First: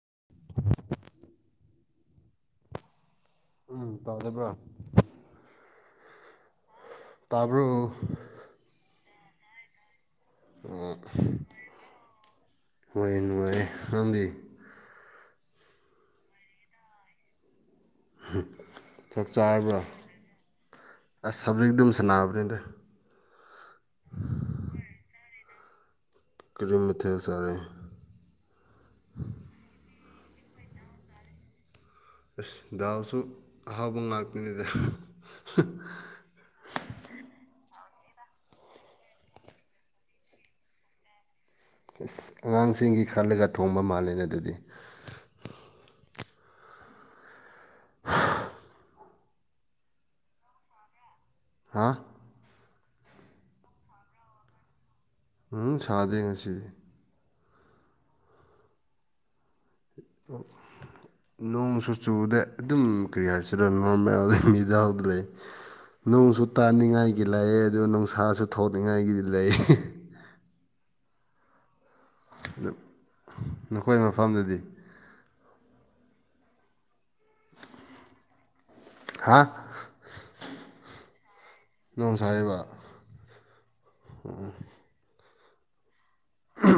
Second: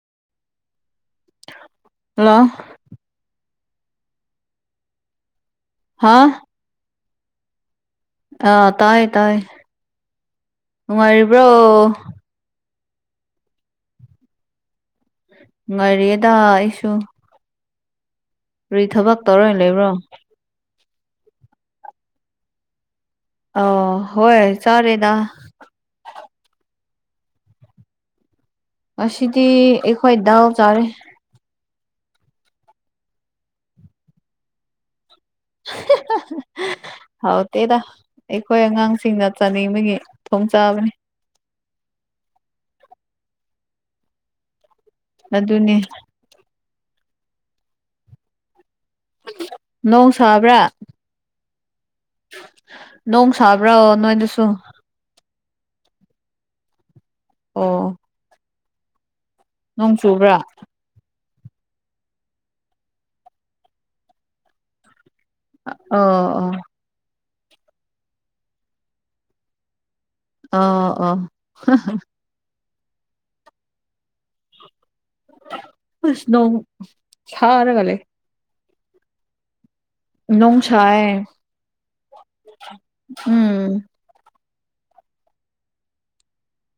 [inaudible] hello ꯎꯝ ꯇꯥꯖꯕ꯭ꯔꯥ ꯍꯥꯥ ꯇꯥꯕ ꯑꯥ ꯇꯥꯏ ꯇꯥꯏ ꯅꯨꯡꯉꯥꯏꯔꯤꯕ꯭ꯔꯣ ꯍ ꯅꯨꯡꯉꯥꯏ ꯑꯃꯗꯤꯗꯤ ꯉꯔꯤꯦꯗ ꯑꯩꯁꯨ ꯔꯤ ꯊꯕꯛ ꯆꯥꯛ ꯇꯧꯔꯣꯏ ꯆꯥꯔꯕ꯭ꯔꯥ ꯂꯩꯕ꯭ꯔꯣ ꯑꯁ ꯁꯕꯖꯦꯤ ꯑꯗꯨꯝ ꯁꯅꯥꯕꯅꯤꯗ ꯑ ꯍꯣꯏ ꯆꯔꯦꯗꯥ ꯀꯔꯤꯨꯝ ꯃꯊꯦꯜ ꯆꯥꯔꯦ ꯑꯁꯤꯁꯤꯗꯤ ꯑꯩꯋꯥꯏꯗꯥꯎ ꯆꯥꯔꯦ ꯑꯁ ꯗꯥꯎꯁꯨ ꯑꯍꯥꯎꯕ ꯉꯥꯛꯇ꯭ꯅꯤꯩꯗ ꯍꯥꯎ ꯇꯦꯗ ꯑꯩꯈꯣꯏ ꯑꯉꯥꯡꯁꯤꯡꯅ ꯆꯥꯅꯤꯡꯕꯒꯤ ꯈꯨꯗꯣꯡ ꯆꯥꯕꯅꯤ ꯑꯉꯥꯡꯁꯤꯡꯒꯤ ꯈꯜꯂꯒ ꯊꯣꯡꯕ ꯃꯥꯜꯂꯦ ꯑꯗꯨꯗꯤ ꯃꯗꯨꯅꯤ ꯅꯣꯡ ꯁꯥꯕ꯭ꯔꯥ ꯍꯥ ꯅꯣꯡ ꯁꯥꯕ꯭ꯔꯣ ꯅꯣꯏꯗꯨꯁꯨ ꯎꯝ ꯁꯥꯗꯦ ꯉꯁꯤꯗꯤ ꯑꯣ ꯅꯣꯡ ꯆꯨꯕ꯭ꯔꯥ ꯅꯣꯡꯁꯨ ꯆꯨꯕꯗ ꯑꯗꯨꯝ ꯀꯔꯤ ꯍꯥꯏꯁꯤꯗ ꯅꯣꯔꯃꯦꯜꯗ ꯃꯤꯗꯥꯗ ꯂꯩ ꯑꯣ ꯅꯨꯡꯁꯨ ꯑꯣ ꯇꯥꯅꯤꯡꯉꯥꯏꯒꯤ ꯂꯩꯑ ꯑꯗꯨꯒ ꯅꯨꯡꯁꯥꯁꯨ ꯊꯅꯤꯡꯉꯥꯏꯒꯤꯗꯤ ꯂꯩ ꯑ ꯑꯣ ꯅꯈꯣꯏ ꯃꯐꯝꯗꯗꯤ ꯁꯅꯣ ꯁꯔꯥꯒꯂꯦ ꯍꯥ ꯏꯣ ꯁꯥꯑ ꯅꯣꯡ ꯁꯥꯔꯤꯕ ꯎꯝ ꯑ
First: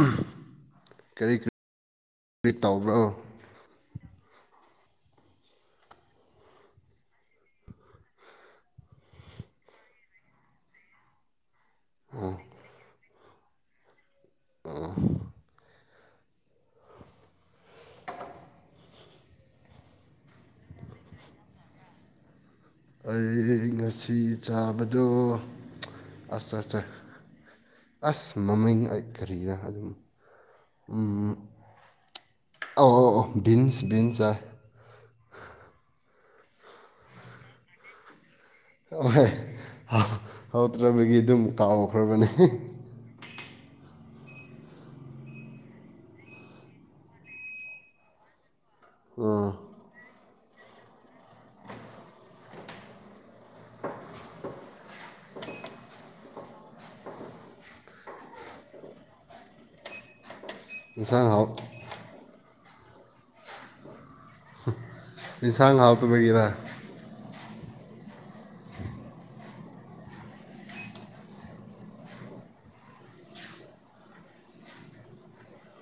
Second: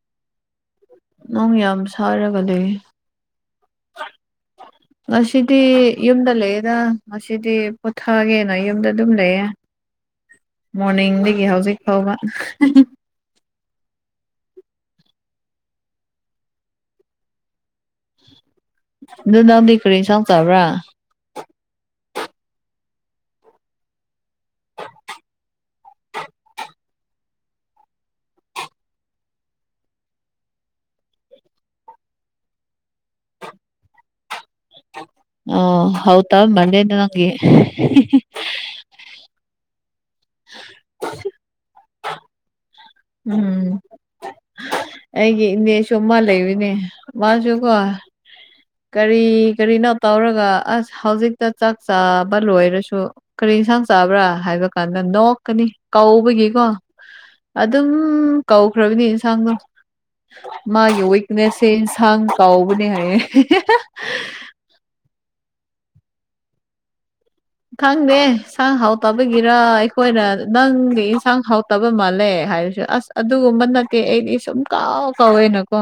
ꯅꯪ ꯌꯥꯝ ꯁꯥꯔꯒꯗꯤ ꯇꯧꯕ꯭ꯔꯣ ꯉꯁꯤꯗꯤ ꯌꯨꯝꯗ ꯂꯩꯌꯦꯦꯗ ꯉꯁꯤꯗꯤ ꯄꯨꯣꯊꯒꯦꯅ ꯌꯨꯝꯗ ꯑꯗꯨꯝ ꯂꯩꯌꯦꯦ ꯃꯣꯔꯅꯤꯡꯗꯒꯤ ꯍꯧꯖꯤꯛ ꯐꯥꯎꯕ ꯑ ꯗꯨ ꯅꯎꯗ ꯀꯔꯤ ꯁꯥꯎ ꯇꯕ꯭ꯔꯥ ꯑꯩ ꯉꯁꯤ ꯆꯥꯕꯗꯣ ꯑꯁ ꯑꯠꯁ ꯑꯁ ꯃꯃꯤꯡ ꯑꯩ ꯀꯔꯤꯅ ꯑꯗꯨꯝ ꯑ ꯕꯤꯟꯁ ꯕꯤꯟꯁꯥꯏ ꯑꯣ ꯍꯧꯥꯎ ꯇ ꯃꯟꯦꯗ ꯅꯪꯒꯤ ꯑꯍ ꯍꯥꯎꯗ꯭ꯔꯕꯒꯤ ꯑꯗꯨꯝ ꯀꯥꯎꯈ꯭ꯔꯕꯅꯦ ꯎꯝ ꯑꯩꯒꯤ ꯏꯅꯦꯁꯨ ꯃꯥ ꯂꯩꯔꯤꯅꯦ ꯃꯥꯁꯨꯀꯣ ꯀꯔꯤ ꯎꯝ ꯀꯔꯤꯅꯣ ꯇꯧꯔꯒ ꯑꯁ ꯍꯧꯖꯤꯛꯇ ꯆꯥꯛ ꯆꯥꯕ ꯂꯣꯏꯔꯁꯨ ꯀꯔꯤ ꯌꯦꯟꯁꯥꯡ ꯆꯥꯕ꯭ꯔꯥ ꯍꯥꯏꯕ ꯀꯥꯟꯗ ꯅꯣꯛꯀꯅꯤ ꯀꯥꯎꯕꯒꯤ ꯀꯣ ꯑꯗꯨꯝ ꯀꯧꯈ꯭ꯔꯕꯅꯤ ꯌꯦꯟꯁꯥꯡꯗꯣ ꯃꯥꯒꯤ ꯏꯟꯁꯥꯡ ꯍꯥꯎ ꯋꯤꯛꯅꯦꯁꯁꯦ ꯏꯟꯁꯥꯡ ꯀꯥꯎꯕꯅꯦ ꯍꯥꯏꯌꯦ ꯏꯟꯁꯥꯡ ꯍꯥꯎꯇꯕꯒꯔ ꯈꯪꯗꯦ ꯏꯟꯁꯥꯡ ꯍꯥꯎꯇꯕꯒꯤꯔ ꯑꯩꯈꯣꯏꯅ ꯅꯪꯗꯤ ꯏꯟꯁꯥꯡ ꯍꯥꯎꯇꯕ ꯃꯥꯜꯂꯦ ꯍꯥꯏꯔꯁꯨ ꯑꯁ ꯑꯗꯨꯒꯨꯝꯕ ꯅꯠꯇꯦ ꯑꯩꯗꯤ ꯁꯨꯝ ꯀꯥꯎ ꯀꯥꯎꯋꯦꯅꯀꯣ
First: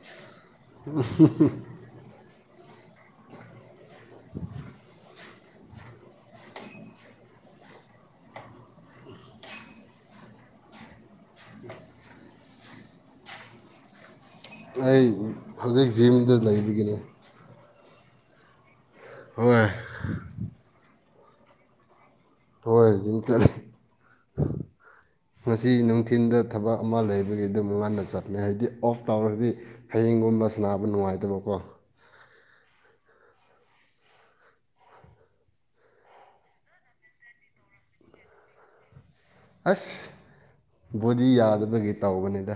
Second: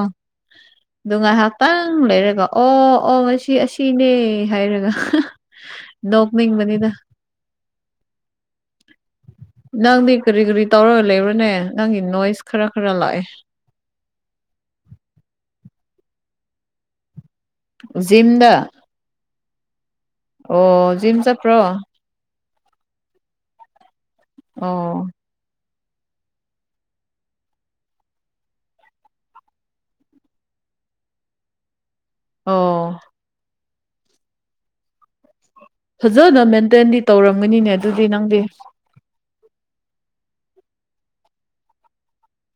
ꯅꯨꯡꯉꯥꯏ ꯍꯞꯇꯥꯡ ꯂꯩꯔꯒꯣ ꯑꯣ ꯑꯣ ꯉ ꯑꯁꯤꯅꯦ ꯍꯥꯏꯔꯒ ꯃꯤꯕꯅꯤꯗ ꯅꯪꯗꯤ ꯀꯔꯤ ꯀꯔꯤ ꯇꯧꯔꯒ ꯂꯩꯕ꯭ꯔꯅꯦ ꯅꯪꯒꯤ ꯅꯣꯏꯁ ꯈꯔ ꯈꯔ ꯂꯥꯛꯑꯦ [inaudible] ꯑꯩ ꯍꯧꯖꯤꯛ ꯖꯤꯝꯗ ꯂꯩꯕꯒꯤꯅꯦ ꯖꯤꯃꯗꯥ ꯍꯣꯏ ꯑꯣ ꯖꯤꯝ ꯆꯠꯞ꯭ꯔꯣ ꯍꯣꯏ ꯖꯤꯝ ꯆꯠꯂꯤ ꯑꯣ ꯃꯁꯤ ꯅꯨꯡꯊꯤꯟꯗ ꯊꯕꯛ ꯑꯃ ꯂꯩꯕꯒꯤ ꯑꯗꯨꯝꯛ ꯉꯟꯅ ꯆꯠꯃꯦ ꯍꯥꯏꯗꯤ ꯑꯣꯐ ꯇꯧꯔꯒꯗꯤ ꯍꯌꯦꯡꯒꯨꯝꯕ ꯁꯅꯥꯕ ꯅꯨꯡꯉꯥꯏꯇꯕꯀꯣ ꯑꯣ ꯐꯖꯅ ꯃꯦꯟꯇꯦꯟꯗꯤ ꯇꯧꯔꯝꯒꯅꯤꯅꯦ ꯑꯗꯨꯗꯤ ꯅꯪꯗꯤ ꯑꯁ ꯕꯣꯗꯤ ꯌꯥꯗꯕꯒꯤ ꯇꯧꯕꯅꯤꯗ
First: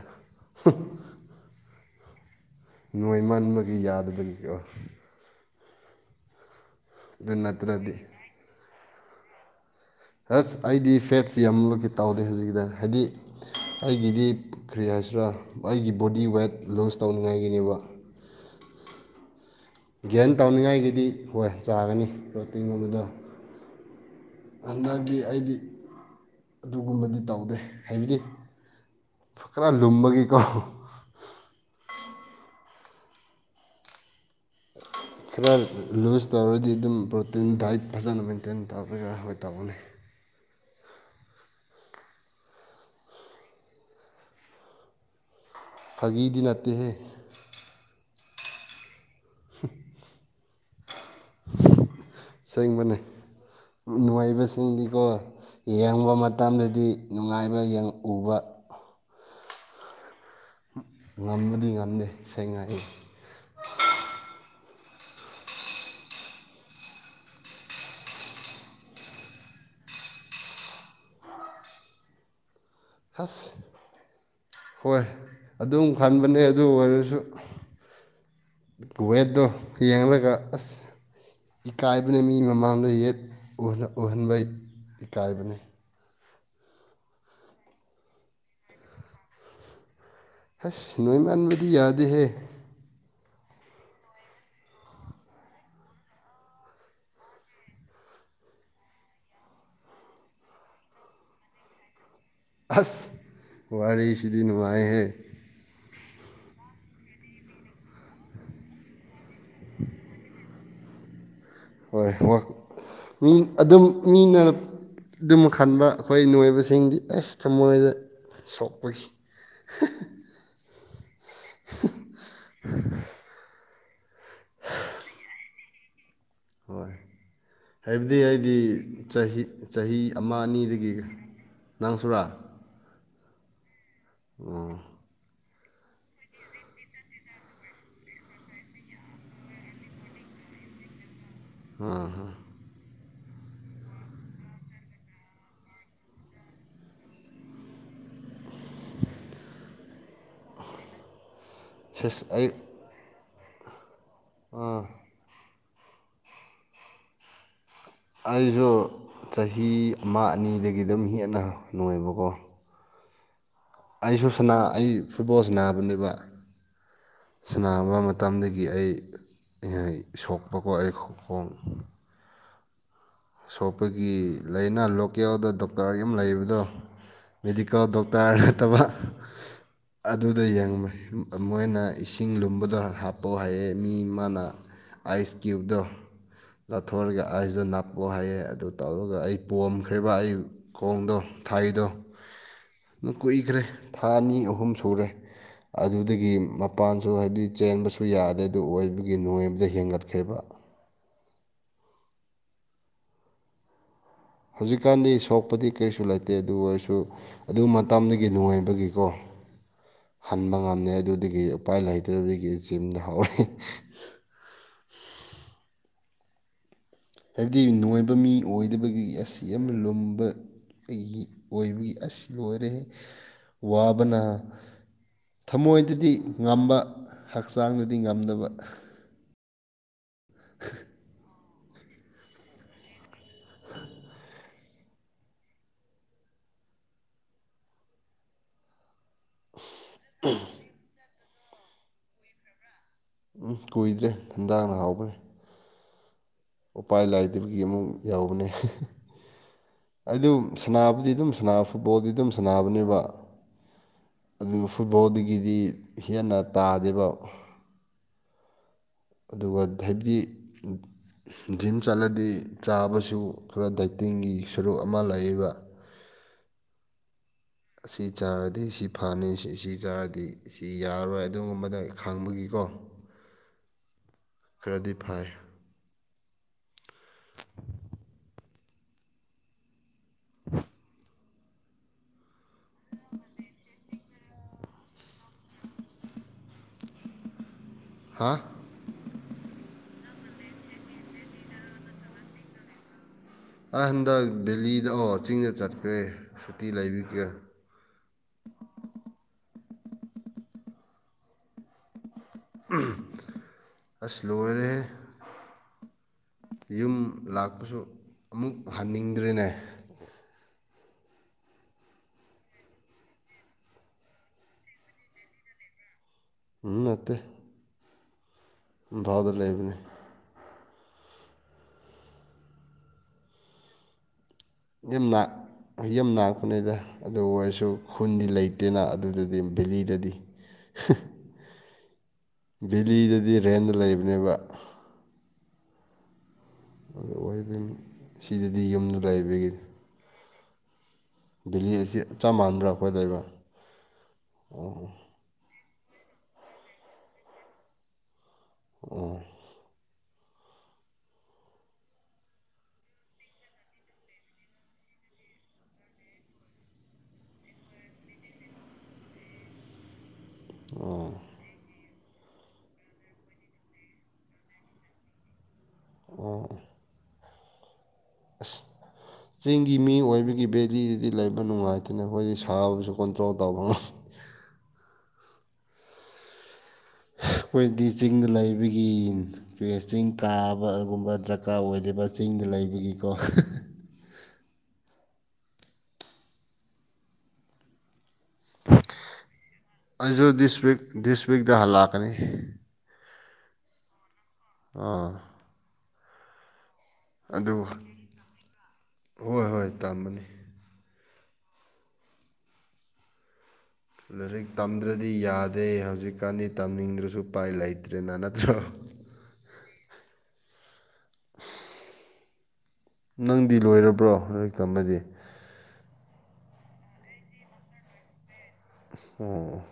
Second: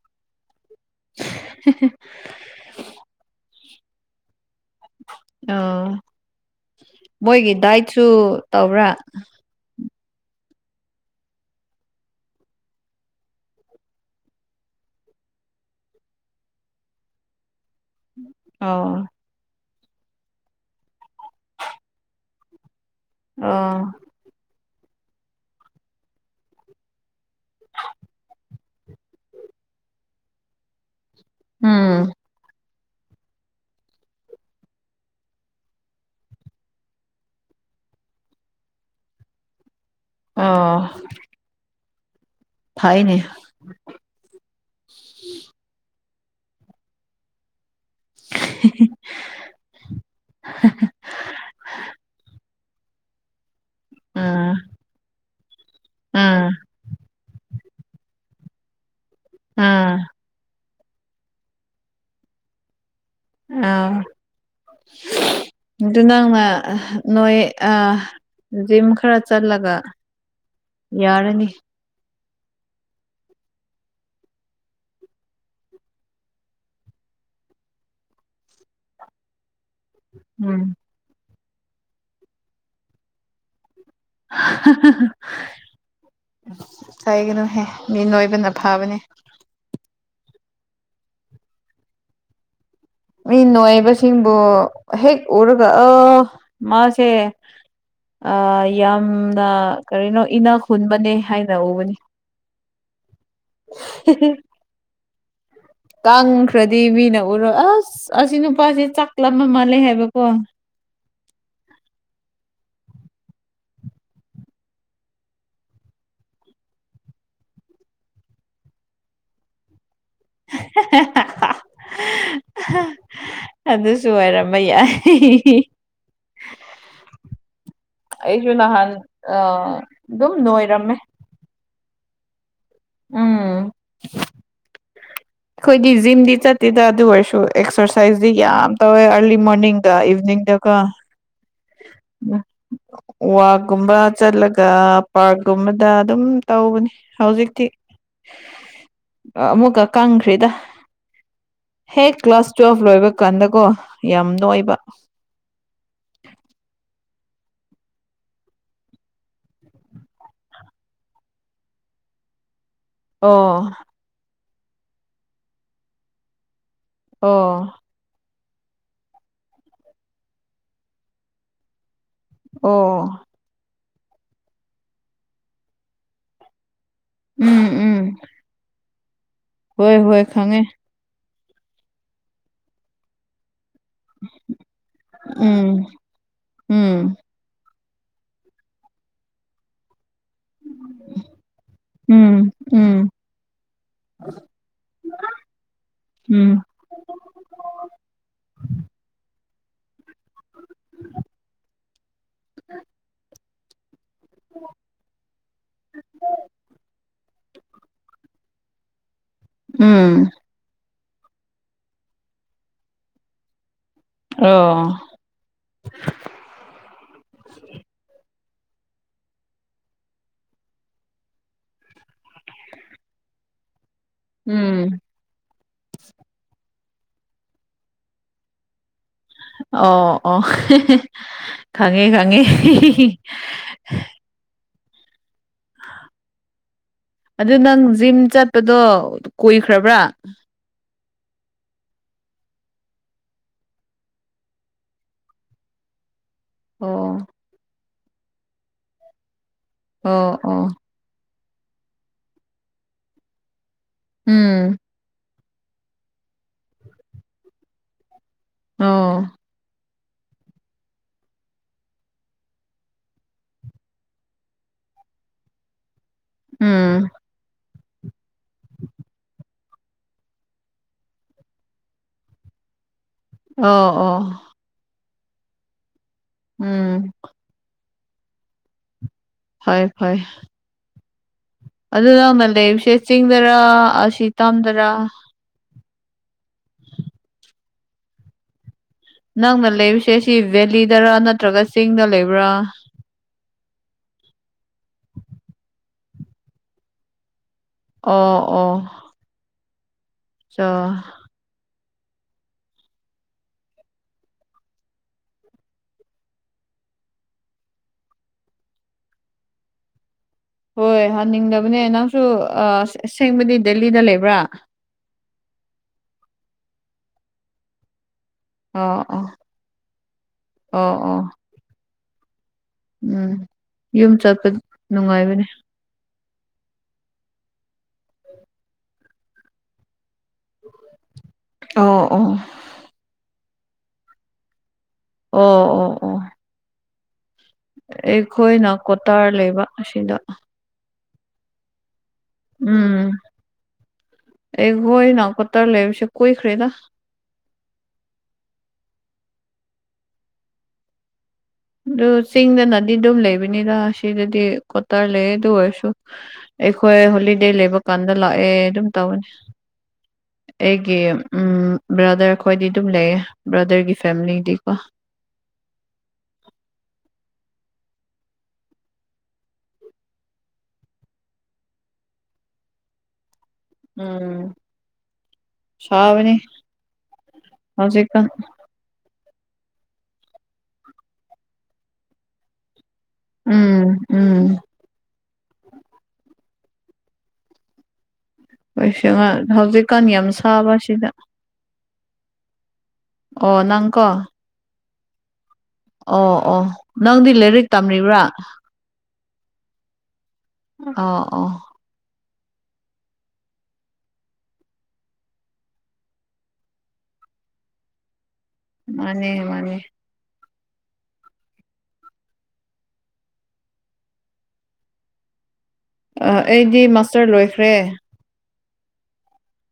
[unintelligible] ꯅꯣꯏ ꯃꯟꯕꯒꯤ ꯌꯥꯗꯕꯒꯤ ꯑꯣ ꯑꯗꯨ ꯃꯣꯏꯒꯤ ꯅꯠꯇ꯭ꯔꯗꯤ ꯗꯥꯏꯠꯁꯨ ꯇꯧꯕ꯭ꯔꯥ ꯍꯁ ꯑꯩꯗꯤ ꯐꯦꯠꯁꯤ ꯌꯥꯝꯂꯀꯤ ꯇꯥꯎꯗꯦ ꯍꯧꯖꯤꯛꯀꯤꯗ ꯍꯥꯏꯗꯤ ꯑꯩꯒꯤꯗꯤ ꯀ꯭ꯔꯤ ꯍꯥꯏꯁꯤꯔ ꯑꯩꯒꯤ ꯕꯣꯗꯤ ꯋꯦꯠ ꯂꯨꯖ ꯇꯧꯅꯤꯡꯉꯥꯏꯒꯤꯅꯦꯕ ꯑꯣ ꯒ꯭ꯌꯥꯟ ꯇꯧꯅꯤꯡꯉꯥꯏꯒꯤꯗꯤ ꯍꯣꯏ ꯆꯥꯒꯅꯤ ꯔꯣꯇꯤꯟꯒꯨꯝꯕꯗ ꯑꯥ ꯍꯟꯗꯛꯀꯤ ꯑꯩꯗꯤ ꯑꯗꯨꯒꯨꯝꯕꯗꯤ ꯇꯧꯗꯦ ꯍꯥꯏꯕꯗꯤ ꯈꯔ ꯂꯨꯝꯕꯒꯤꯀꯣ ꯎꯝ ꯈꯔ ꯂꯨꯖ ꯇꯧꯔꯗꯤ ꯑꯗꯨꯝ ꯄ꯭ꯔꯣꯇꯤꯟ ꯗꯥꯏꯠ ꯐꯖꯅ ꯃꯦꯟꯇꯦꯟ ꯇꯧꯔꯒ ꯑꯩꯣꯏ ꯇꯧꯒꯅꯤ ꯑꯥ ꯐꯥꯏꯅꯦ ꯐꯥꯒꯤꯗꯤ ꯅꯠꯇꯦꯍꯦ [unintelligible] [unintelligible] [unintelligible] ꯁꯦꯡꯕꯅꯦ ꯎꯝ ꯅꯨꯡꯉꯥꯏꯕꯁꯤꯡꯗꯤꯀꯣ ꯌꯦꯡꯕ ꯎꯝ ꯃꯇꯝꯗꯗꯤ ꯅꯨꯡꯉꯥꯏꯕ ꯎꯕ ꯑꯝ ꯉꯃꯗꯤ ꯉꯝꯗꯦ ꯁꯦꯡ ꯉꯥꯏ ꯑ ꯑꯗꯨ ꯅꯪꯅ ꯅꯣꯏ ꯖꯤꯝ ꯈꯔ ꯆꯠꯂꯒ ꯌꯥꯔꯅꯤ ꯍꯁ ꯍꯣꯏ ꯑꯗꯨꯝ ꯈꯟꯕꯅꯦ ꯑꯗꯨ ꯑꯣꯏꯔꯁꯨ ꯀꯨꯋꯦꯠꯗ ꯌꯦꯡꯂꯒ ꯎꯝ ꯑꯁ ꯏꯀꯥꯏꯕꯅ ꯃꯤ ꯃꯃꯥꯡꯗ ꯌꯦꯠ ꯎꯅ ꯎꯍꯟꯕ ꯏꯀꯥꯏꯕꯅꯤ ꯀꯥꯏꯒꯅꯨꯍꯦ ꯃꯤ ꯅꯣꯏꯕꯅ ꯐꯥꯕꯅꯦ ꯍꯁ ꯅꯣꯏ ꯃꯥꯟꯕꯗꯤ ꯌꯥꯗꯦꯍꯦ ꯃꯤ ꯅꯣꯏꯏꯕꯁꯤꯡꯕꯨ ꯍꯦꯛ ꯎꯔꯒ ꯑ ꯃꯥꯁꯦ ꯑ ꯌꯥꯝꯅ ꯀꯔꯤꯅꯣ ꯏꯅ ꯈꯨꯟꯕꯅꯦ ꯍꯥꯏꯅ ꯎꯕꯅꯤ ꯑꯁ ꯋꯥꯔꯦ ꯁꯤꯗꯤꯟꯅꯨꯡꯃꯥꯏꯍꯦ ꯇꯪꯈ꯭ꯔꯗꯤ ꯃꯤꯅ ꯎꯔꯣ ꯑꯁ ꯑꯁꯤ ꯅꯨꯄꯥꯁꯦ ꯆꯥꯛꯂꯝꯕ ꯃꯥꯜꯂꯦ ꯍꯥꯏꯕꯀꯣ ꯍꯣꯏ ꯍ ꯃꯤ ꯑꯗꯨꯝ ꯃꯤꯅ ꯑꯗꯨꯝ ꯈꯟꯕ ꯑꯩꯈꯣꯏ ꯅꯣꯏꯕꯁꯤꯡꯗꯤ ꯑꯁ ꯊꯃꯣꯏꯗ ꯁꯣꯛꯄꯒꯤ [inaudible] ꯑꯗꯨ ꯁ ꯑꯣꯏꯔꯝꯕ ꯌꯥꯏ ꯍꯣꯏ ꯍꯥꯏꯕꯗꯤ ꯑꯩꯁꯨ ꯑꯩꯗꯤ ꯅꯍꯥꯟ ꯆꯍꯤ ꯆꯍꯤ ꯑꯗꯨꯝ ꯑꯃ ꯑꯅꯤꯗꯒꯤ ꯅꯣꯏꯔꯝꯃꯦ ꯅꯪꯁꯨꯨꯔꯥ ꯎꯝ ꯑ ꯑꯩꯈꯣꯏꯗꯤ ꯖꯤꯝꯗꯤ ꯆꯠꯇꯦꯗ ꯑꯗꯨ ꯑꯣꯏꯔꯁꯨ ꯑꯦꯛꯁꯔꯁꯥꯏꯁꯇ ꯌꯥꯝ ꯇꯧꯋꯦ ꯑꯔꯂꯤ ꯃꯣꯔꯅꯤꯡꯒ ꯏꯚꯅꯤꯡ ꯏꯗꯀꯣ ꯑ ꯍ ꯋꯥꯛꯀꯨꯝꯕ ꯆꯠꯂꯒ ꯄꯥꯔꯛꯀꯨꯝꯕꯗ ꯑꯗꯨꯝ ꯇꯧꯕꯅꯤ ꯍꯧꯖꯤꯛꯇꯤ ꯑꯃꯨꯛꯀ ꯀꯪꯈ꯭ꯔꯔꯤꯗ ꯍꯦꯛ ꯁꯦꯁ ꯑꯩ ꯀ꯭ꯂꯥꯁ ꯇꯨꯋꯦꯜꯕ ꯂꯣꯏꯕ ꯍꯧꯀꯥꯟꯗꯀꯣ ꯌꯥꯝ ꯑꯣꯏꯕ [inaudible] ꯑꯩꯁꯨ ꯆꯍꯤ ꯑꯃ ꯑꯅꯤꯗꯒꯤ ꯑꯗꯨꯝ ꯍꯦꯟꯅ ꯅꯣꯏꯣꯏꯕꯀꯣ ꯑꯣ ꯑꯩꯁꯨ ꯑꯩ ꯐꯨꯠꯕꯣꯜ ꯁꯕꯅꯦꯕ ꯑꯣ ꯁꯕ ꯃꯇꯝꯗꯒꯤ ꯒꯤ ꯑꯩ ꯁꯣꯛꯄꯀꯣ ꯑꯩꯣꯡ ꯑꯣ ꯁꯣꯛꯄꯒꯤ ꯂꯩꯅ ꯂꯣꯀꯦꯜꯗ ꯗꯣꯛꯇꯔ ꯑꯃ ꯂꯩꯕꯗꯣ ꯎꯝ ꯃꯦꯗꯤꯀꯦꯜ ꯎꯝ ꯗꯣꯛꯇꯔ ꯅꯠꯇꯕ ꯍꯣꯏ ꯍꯣꯏ ꯑꯗꯨꯗ ꯈꯪꯉꯦ ꯌꯦꯡꯕ ꯃꯣꯏꯅ ꯏꯁꯤꯡ ꯂꯨꯝꯕꯗꯣ ꯍꯥꯞꯄ ꯍꯥꯏꯌꯦ ꯃꯤ ꯃꯥꯅ ꯑꯥꯏꯁ ꯎꯝ ꯀ꯭ꯌꯨꯕꯗꯣ ꯎꯝ ꯂꯥꯊꯣꯛꯔꯒ ꯑꯥꯏꯁꯇꯣ ꯅꯥ ꯂꯥꯛꯄꯣ ꯍꯥꯏꯌꯦ ꯑꯗꯨ ꯇꯧꯔꯒ ꯑꯩ ꯄꯣꯑꯝꯈ꯭ꯔꯤꯕ ꯑꯩ ꯈꯣꯡꯗꯣ ꯊꯥꯏꯗꯣ ꯎꯝ ꯎꯝ ꯅ ꯀꯨꯏꯈ꯭ꯔꯦ ꯊꯥ ꯑꯅꯤ ꯑꯍꯨꯝ ꯁꯨꯔꯦ ꯑꯗꯨꯗꯒꯤ ꯎꯝ ꯃꯄꯥꯟꯁꯨ ꯍꯥꯏꯕꯗꯤ ꯆꯦꯟꯕꯁꯨ ꯌꯥꯗꯦ ꯑꯗꯨ ꯑꯣꯏꯕꯒꯤ ꯅꯨꯡꯉꯕꯖꯩ ꯍꯦꯟꯒꯠꯈ꯭ꯔꯤꯕ ꯑ ꯍꯧꯖꯤꯛꯀꯥꯟꯗꯤ ꯁꯣꯛꯄꯗꯤ ꯀꯔꯤꯁꯨ ꯂꯩꯇꯦ ꯑꯗꯨ ꯑꯣꯏꯔꯁꯨ ꯑꯗꯨ ꯃꯇꯝꯗꯨꯒꯤ ꯅꯨꯡꯉꯥꯏꯕꯒꯤꯀꯣ ꯎꯝ ꯍꯟꯕ ꯉꯝꯃꯦ ꯑꯗꯨ ꯑꯗꯒꯤ ꯎꯄꯥꯏ ꯍꯩꯇ꯭ꯔꯕꯗꯒꯤ ꯑꯆꯦꯝꯗ ꯍꯥꯎꯔ ꯑꯣ ꯍꯥꯏꯕꯗꯤ ꯅꯣꯏꯕ ꯃꯤ ꯑꯣꯏꯗꯕꯒꯤ ꯑꯁꯤ ꯌꯥꯝ ꯂꯨꯝꯕ ꯑꯩ ꯑꯣꯏꯕꯒꯤ ꯑꯁꯤ ꯑꯣꯏꯔꯦ ꯋꯥ ꯑꯗꯨꯅ ꯎꯝ ꯊꯃꯣꯏꯗꯗꯤ ꯉꯝꯕ ꯍꯛꯆꯥꯡꯗꯗꯤ ꯉꯝꯗꯕ ꯑꯣ ꯑꯣ ꯈꯉꯦ ꯈꯉꯦ [inaudible] ꯑꯗꯨ ꯅꯪ ꯖꯤꯝ ꯆꯠꯄꯗꯣ ꯀꯣꯏꯈ꯭ꯔꯕ꯭ꯔꯥ ꯎꯝ ꯀꯨꯏꯗ꯭ꯔꯦ ꯍꯟꯖꯥꯡꯅ ꯍꯥꯎꯕ꯭ꯔꯅꯦ ꯎꯄꯥꯏ ꯑꯣ ꯂꯥꯏꯗꯕꯒꯤ ꯑꯃꯨꯛ ꯌꯥꯎꯕꯅꯦ ꯑꯗꯨ ꯑꯣ ꯑꯣ ꯁꯅꯥꯕꯨꯗꯤ ꯑꯗꯨꯝ ꯐꯨꯠꯕꯣꯜꯗꯤ ꯑꯗꯨꯝ ꯁꯥꯟꯅꯕꯅꯦꯕ ꯑꯗꯨ ꯎꯝ ꯐꯨꯠꯕꯣꯜꯗꯒꯤ ꯗꯤ ꯍꯦꯟꯅ ꯇꯥꯗꯦꯕ ꯑꯣ ꯑꯗꯨꯒ ꯍꯥꯏꯕꯤꯗꯤ ꯖꯤꯝ ꯆꯠꯂꯗꯤ ꯆꯥꯕꯁꯨ ꯈꯔ ꯗꯥꯏꯇꯤꯡꯒꯤ ꯁꯔꯨꯛ ꯑꯃ ꯂꯩꯌꯦꯕ ꯎꯝ ꯑꯁꯤ ꯆꯥꯔꯗꯤ ꯁꯤ ꯐꯅꯤ ꯁꯤ ꯆꯥꯔꯗꯤ ꯁꯤ ꯌꯥꯔꯔꯣꯏ ꯑꯗꯨꯒꯨꯝꯕꯗ ꯈꯪꯕꯒꯤꯀꯣ ꯑꯣ ꯑꯣ ꯑꯣ ꯈꯔꯗꯤ ꯐꯥꯏ ꯎꯝ ꯍꯣꯏ ꯍꯣꯏ ꯑꯗꯨ ꯅꯅ ꯂꯩꯕꯁꯦ ꯆꯤꯡꯗꯔꯥ ꯑꯁꯤ ꯇꯥꯝꯗꯔꯥ ꯍꯥꯥ ꯅꯪꯅ ꯂꯩꯔꯤꯁꯦ ꯁꯤ ꯚꯦꯂꯤꯗꯔ ꯅꯠꯇ꯭ꯔꯒ ꯆꯤꯡꯗ ꯂꯩꯕ꯭ꯔꯥ ꯑꯩ ꯀꯦ ꯁꯨꯇꯤ ꯂꯩꯕꯤꯒꯦ ꯑꯣ ꯑꯣ ꯆ ꯑꯁ ꯂꯣꯏꯔꯦ ꯌꯨꯝ ꯂꯥꯛꯄꯁꯨ ꯑꯃꯨꯛ ꯍꯟꯅꯤꯡꯗ꯭ꯔꯦꯅꯦ ꯍꯣꯏ ꯍꯅꯤꯡꯗꯕꯅꯦ ꯅꯪꯁꯨ ꯑꯁꯦꯡꯕꯗꯤ ꯗꯦꯜꯂꯤꯗ ꯂꯩꯕ꯭ꯔꯥ [unintelligible] [unintelligible] ꯎꯠꯇ ꯑꯣ ꯑꯣ ꯝꯐꯥꯎꯗ ꯂꯩꯕꯅꯤ ꯑꯣ ꯑꯣ ꯎꯝ ꯌꯨꯝ ꯆꯠ ꯌ ꯌ ꯅꯥꯛꯄꯅꯤꯗ ꯑꯗꯨ ꯑꯣꯏꯔꯁꯨ ꯈꯨꯟꯗꯤ ꯂꯩꯇꯦꯅ ꯑꯗꯨꯗꯨꯗꯤ ꯑꯩ ꯕꯦꯂꯤꯗꯗꯤ ꯑꯣ ꯑꯣ ꯚꯦꯂꯤꯗꯗꯤ ꯔꯦꯟꯗ ꯂꯩꯕꯅꯦꯕ ꯑꯣ ꯑꯣ ꯑꯣ ꯑ ꯋꯥꯏ ꯑꯩꯈꯣꯏꯅ ꯀꯣꯇꯥꯔ ꯂꯩꯕ ꯑꯁꯤꯗ ꯚꯦꯂꯤ ꯑꯁꯤ ꯆꯞ ꯃꯥꯟꯕ꯭ꯔꯥ ꯑꯩꯈꯣꯏ ꯎꯝ ꯂꯩꯕ ꯑꯣ ꯎꯠꯇꯔ ꯂꯩꯦꯕꯤꯁ ꯀꯣꯏ ꯈꯔꯤꯗꯥ ꯑꯣ ꯑꯗꯨ ꯆꯤꯡꯗꯅꯗꯤ ꯑꯗꯨꯝ ꯂꯩꯕꯅꯤꯔ ꯁꯤꯗꯗꯤ ꯀꯣꯇꯔ ꯂꯩ ꯑꯗꯨ ꯑꯣꯏꯔꯁꯨ ꯑꯩꯈꯣꯏ ꯍꯣꯂꯤꯗꯦ ꯂꯩꯕ ꯀꯥꯟꯗ ꯂꯥꯛꯑꯦ ꯑꯗꯨꯝ ꯇꯧꯧꯕꯅꯤ ꯑꯩꯒꯤ ꯎꯝ ꯕ꯭ꯔꯥꯗꯔ ꯑꯩꯈꯣꯏꯗꯤ ꯑꯗꯨꯝ ꯂꯩꯌꯦ ꯕ꯭ꯔꯗꯔꯒꯤ ꯐꯦꯃꯤꯂꯤꯗꯤꯀꯣ ꯑꯣ ꯑ ꯆꯤꯡꯒꯤ ꯃꯤ ꯑꯣꯏꯕꯒꯤ ꯕꯦꯂꯤꯗꯨꯗꯤ ꯂꯩꯕ ꯅꯨꯡꯉꯥꯏꯇꯅ ꯑꯩꯈꯣꯏꯗꯤ ꯁꯥꯕꯁꯨ ꯀꯣꯟꯇ꯭ꯔꯣꯜ ꯇ ꯎꯝ ꯁꯥꯕꯅꯤ ꯑꯩꯈꯣꯏꯗꯤ ꯍꯧꯖꯤꯛꯀꯥꯟ ꯆꯤꯡꯗ ꯂꯩꯕꯒꯤ ꯀꯦꯁ ꯆꯤꯡ ꯀꯥꯕꯒꯨꯝꯕ ꯗꯔꯀꯥꯔ ꯑꯣꯏꯗꯦꯕ ꯆꯤꯡꯗ ꯂꯩꯕꯒꯤꯀꯣ ꯎꯝ ꯎꯝ ꯑꯩꯩꯁ ꯍꯧꯖꯤꯛꯀꯥꯟ ꯌꯥꯝ ꯁꯥꯕ ꯁꯤꯗ ꯑꯅꯤ ꯑꯣ ꯅꯪꯀꯣ ꯑꯥ ꯑꯣ ꯑꯣ ꯅꯪꯗꯤ ꯑꯗꯨ ꯂꯥꯏꯔꯤꯛ ꯇꯝꯂꯤꯕ꯭ꯔꯥ ꯍꯣꯏ ꯍꯣꯏ ꯇꯥꯝꯕꯅꯤ ꯑ ꯑꯣ ꯂꯥꯏꯔꯤꯛ ꯇꯝꯗ꯭ꯔꯗꯤ ꯌꯥꯗꯦ ꯍꯧꯖꯤꯛꯀꯥꯟꯗꯤ ꯇꯝꯅꯤꯡꯗ꯭ꯔꯁꯨ ꯎꯄꯥꯏ ꯂꯩꯇ꯭ꯔꯦꯅ ꯅꯠꯇ꯭ꯔꯣ ꯃꯥꯅꯦ ꯃꯥꯅꯦ ꯅꯪꯗꯤ ꯂꯣꯏꯔꯕ꯭ꯔꯣ ꯂꯥꯏꯔꯤꯛ ꯇꯝꯕꯗꯤ ꯑꯩꯗꯤ ꯃꯥꯁꯇꯔ ꯂꯣꯏꯈ꯭ꯔꯦ ꯑꯣ